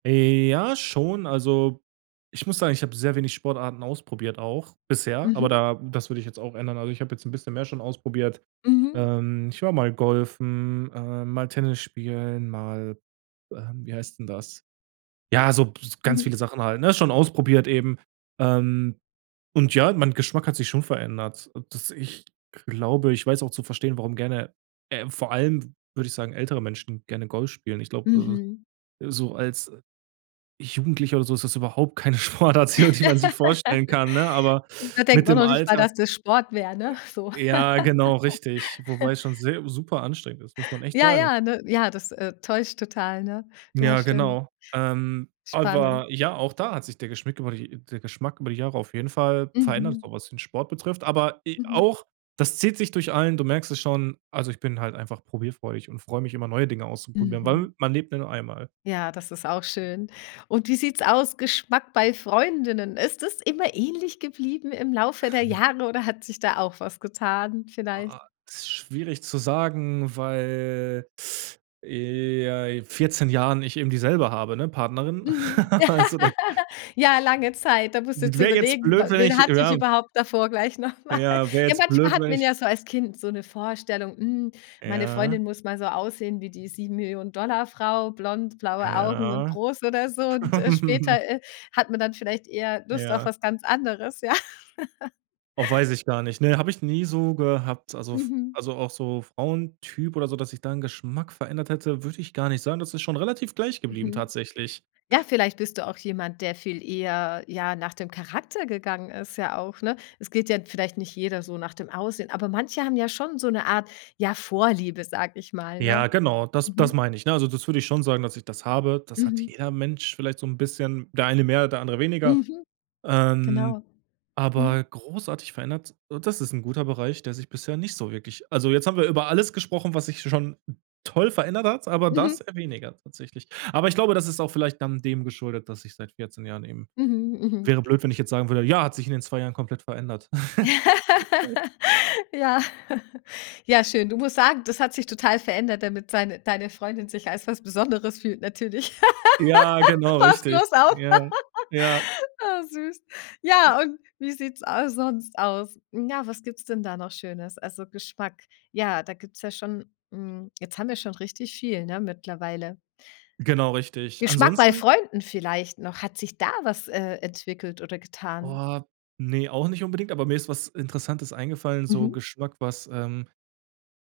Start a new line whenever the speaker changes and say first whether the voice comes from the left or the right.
right: Ja, schon. Also, ich muss sagen, ich habe sehr wenig Sportarten ausprobiert auch bisher, aber
left: Mhm.
right: da das würde ich jetzt auch ändern. Also, ich habe jetzt 'n bisschen mehr schon ausprobiert.
left: Mhm.
right: Ähm, ich war mal golfen, äh, mal Tennis spielen, mal ähm, wie heißt 'n das? Ja, so b ganz
left: Mhm.
right: viele Sachen halt, ne, schon ausprobiert eben. Ähm, und ja, mein Geschmack hat sich schon verändert, dass ich glaube ich weiß auch zu verstehen, warum gerne äh, vor allem, w würde ich sagen, ältere Menschen gerne Golf spielen. Ich glaube,
left: Mhm.
right: äh, so als Jugendlicher oder so ist das überhaupt keine Sportart, die man die man sich vorstellen kann, ne, aber
left: Da denkt
right: mit
left: man
right: dem
left: noch nicht mal,
right: Alter
left: dass das Sport wäre, ne, so.
right: Ja, genau richtig, wobei es schon sehr superanstrengend ist, muss man echt
left: Ja,
right: sagen.
left: ja, ne, ja, das, äh, täuscht total, ne? Ja,
right: Ja,
left: stimmt.
right: genau, ähm,
left: Spannend.
right: aber ja, auch da hat sich der Geschmeck über die der Geschmack über die Jahre auf jeden Fall verändert, so
left: Mhm.
right: was den Sport betrifft, aber e
left: Mhm.
right: auch das zieht sich durch allen du merkst es schon. Also, ich bin halt einfach probierfreudig und freue mich immer, neue Dinge auszuprobieren,
left: Mhm.
right: weil man lebt ja nur einmal.
left: Ja, das ist auch schön, und wie sieht's aus, Geschmack bei Freundinnen? Ist es immer ähnlich geblieben im Laufe der Jahre oder hat sich da auch was getan
right: Ah
left: vielleicht?
right: ah, ist schwierig zu sagen, weil, äh, ja, 14 Jahren ich eben dieselbe habe, ne, Partnerin.
left: Mhm,
right: Also da
left: ja, lange Zeit. Da musst du
right: J d
left: jetzt
right: wäre jetzt
left: überlegen:
right: blöd,
left: „We
right: wenn
left: wen
right: ich,
left: hatte ich
right: erab
left: überhaupt davor gleich noch mal?“
right: Ja, wär
left: Ja,
right: jetzt
left: manchmal
right: blöd,
left: hat
right: wenn
left: man
right: ich
left: ja so als Kind so 'ne Vorstellung, hm, meine
right: Ja.
left: Freundin muss mal so aussehen wie die 7.000.000 $ Frau, blond, blaue Augen und
right: Ja.
left: groß oder so und, äh, später, äh, hat man dann vielleicht eher Lust auf
right: Ja.
left: was ganz anderes, ja.
right: Oh, weiß ich gar nicht. Ne habe ich nie so gehabt. Also f
left: Mhm.
right: auch so Frauentyp oder so, dass sich da 'n Geschmack verändert hätte, würde ich gar nicht sagen. Das ist schon relativ gleich geblieben
left: Mhm,
right: tatsächlich.
left: ja, vielleicht bist du auch jemand, der viel eher, ja, nach dem Charakter gegangen ist ja auch, ne? Es geht ja vielleicht nicht jeder so nach dem Aussehen, aber manche haben ja schon so 'ne Art, ja, Vorliebe, sage ich mal, ne?
right: Ja, genau, das das
left: Mhm.
right: meine ich ne? Also, das würde ich schon sagen, dass ich das habe. Das hat
left: Mhm.
right: jeder Mensch vielleicht so 'n bisschen, der eine mehr, der andere weniger.
left: Mhm.
right: Ähm,
left: Genau.
right: aber
left: Hm.
right: großartig verändert so das ist 'n guter Bereich, der sich bisher nicht so wirklich also jetzt haben wir über alles gesprochen, was sich schon toll verändert hat, aber das
left: Mhm.
right: eher weniger tatsächlich. Aber ich glaube, das ist auch vielleicht dann dem geschuldet, dass ich seit 14 Jahren eben
left: Mhm, mhm.
right: wäre blöd, wenn ich jetzt sagen würde: „Ja, hat sich in den 2 Jahren komplett verändert.“
left: Ja. Ja schön. Du musst sagen, das hat sich total verändert, damit seine deine Freundin sich als was Besonderes fühlt natürlich.
right: Ja, genau
left: Passt
right: richtig,
left: bloß auf.
right: ja, ja.
left: Oh, süß. Ja, und wie sieht's a sonst aus? Ja, was gibt's denn da noch Schönes? Also Geschmack ja, da gibt's ja schon, hm jetzt haben wir schon richtig viel, ne, mittlerweile.
right: Genau, richtig.
left: Geschmack bei
right: Ansonsten
left: Freunden vielleicht noch. Hat sich da was, äh, entwickelt oder getan?
right: Oh, ne, auch nicht unbedingt, aber mir ist was Interessantes eingefallen, so
left: Mhm.
right: Geschmack, was, ähm